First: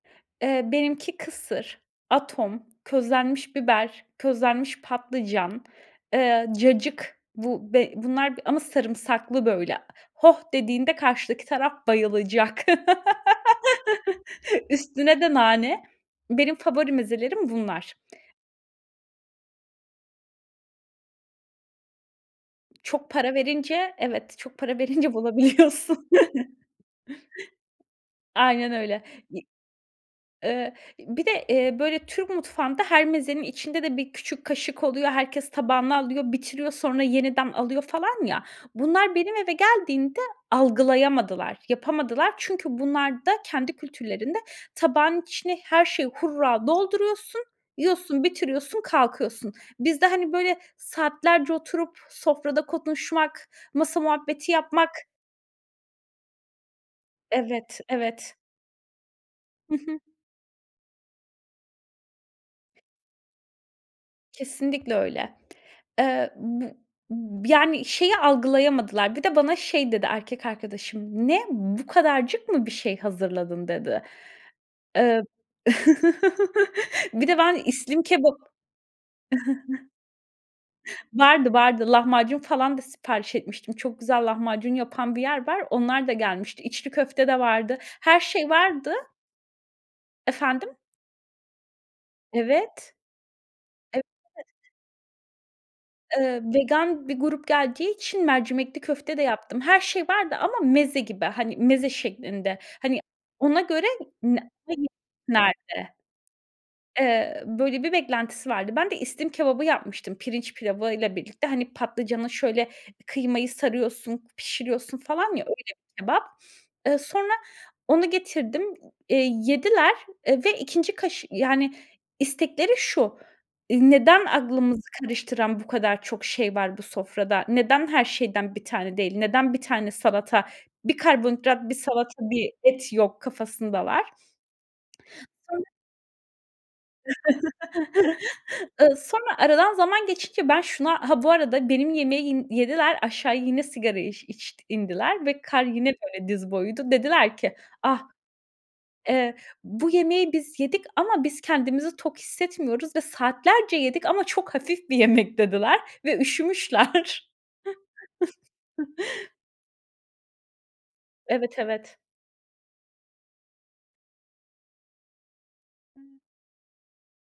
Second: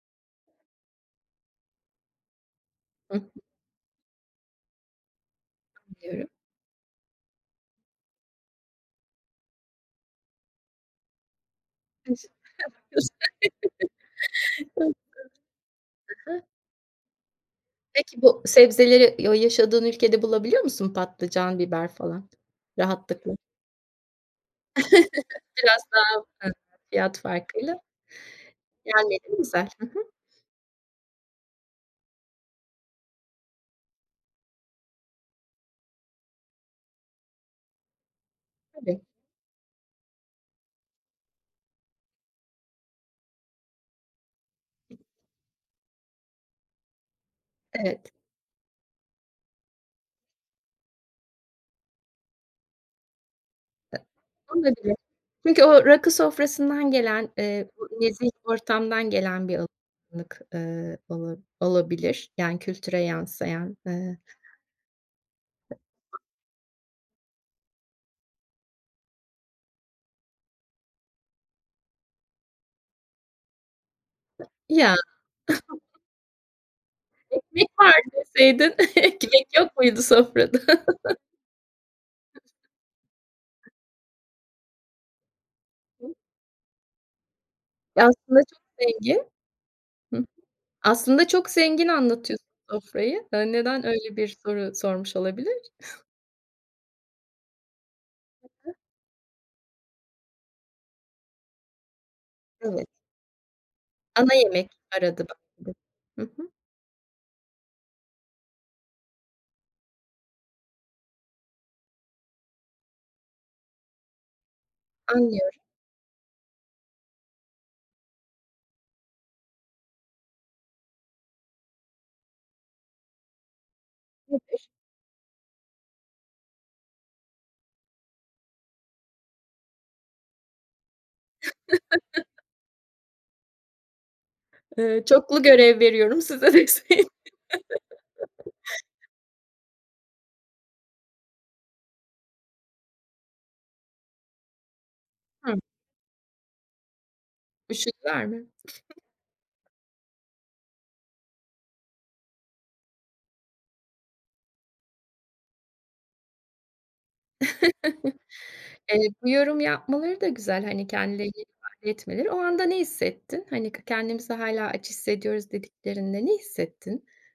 Eee, benimki kısır, atom, Hı hı. közlenmiş biber, közlenmiş patlıcan, Yorum. eee, cacık. Bu b bunlar ama sarımsaklı böyle. Hoh dediğinde karşıdaki taraf [unintelligible] bayılacak. [unintelligible] Çok Üstüne de nane. komik Benim favori mezelerim bunlar. Peki bu sebzeleri y o yaşadığın ülkede bulabiliyor musun patlıcan, biber falan Çok rahatlıkla? para verince evet, çok para verince Biraz bulabiliyorsun. daha fazla fiyat farkıyla Aynen öyle. gelmeleri İ güzel. Hı hı. eee, bir de, eee, böyle Türk mutfağında her mezenin içinde de bir küçük kaşık oluyor, herkes tabağına alıyor, bitiriyor, sonra yeniden alıyor falan ya, Tabii. bunlar benim eve geldiğinde algılayamadılar, yapamadılar. Çünkü bunlarda, kendi kültürlerinde tabağın içine her şeyi hurra dolduruyorsun, Evet. yiyorsun, bitiriyorsun, kalkıyorsun. Bizde, hani, böyle saatlerce oturup sofrada konuşmak, masa muhabbeti yapmak Olabilir. Çünkü o rakı sofrasından gelen, eee, Evet, bu nezih evet. ortamdan gelen bir al Hı hı. lık, ııı, ola olabilir yani kültüre yansıyan, eee Kesinlikle öyle. Eee, bu yani şeyi algılayamadılar bir de bana şey dedi erkek arkadaşım: "Ne! Bu kadarcık mı bir şey hazırladın?" dedi. Ya! Eee Bir de ben Ekmek var islim kebap deseydin. Ekmek yok muydu sofrada? Vardı, vardı. Lahmacun falan da sipariş etmiştim. Çok güzel lahmacun yapan bir yer var, onlar da [unintelligible] gelmişti. İçli köfte de vardı, Ya, her aslında şey çok vardı zengin Hı hı. Efendim? Aslında çok zengin anlatıyorsun Evet. sofrayı. Eee, neden Evet. öyle bir soru sormuş olabilir? Iıı vegan bir grup geldiği için Hı hı. mercimekli köfte de yaptım. Her şey vardı ama meze gibi, hani, meze şeklinde, Evet. hani, ona göre Ana n yemek [unintelligible] arada [unintelligible] nerede? Hı hı. Eee, böyle bir beklentisi vardı. Ben de islim kebabı yapmıştım pirinç pilavıyla birlikte, hani, patlıcana şöyle, kıymayı sarıyorsun, pişiriyorsun falan ya, Anlıyorum. öyle bir kebap. Eee, sonra onu getirdim, eee, yediler, eee, ve 2'nci kaşı yani istekleri şu, ııı, neden Nedir? aklımızı karıştıran bu kadar çok şey var bu sofrada? Neden her şeyden 1 tane değil? Neden 1 tane salata 1 karbonhidrat, 1 salata, 1 et yok kafasındalar. Eee, çoklu Sonra görev veriyorum size deseydin. Iıı, sonra aradan zaman geçince ben şuna Ha, bu arada benim yemeğin yediler, aşağı yine sigarayı iş içt indiler ve Hı. kar yine böyle diz boyuydu. Dediler ki: "Ah! Üşüdüler mi? Eee, bu yemeği biz yedik ama biz kendimizi tok hissetmiyoruz ve saatlerce yedik ama çok hafif bir yemek." dediler ve üşümüşler. Eee, bu yorumu yapmaları da güzel, hani, kendilerini Evet, ifade evet. etmeleri. O anda ne hissettin? Hani, "K kendimizi hâlâ aç hissediyoruz." [unintelligible] dediklerinde ne hissettin?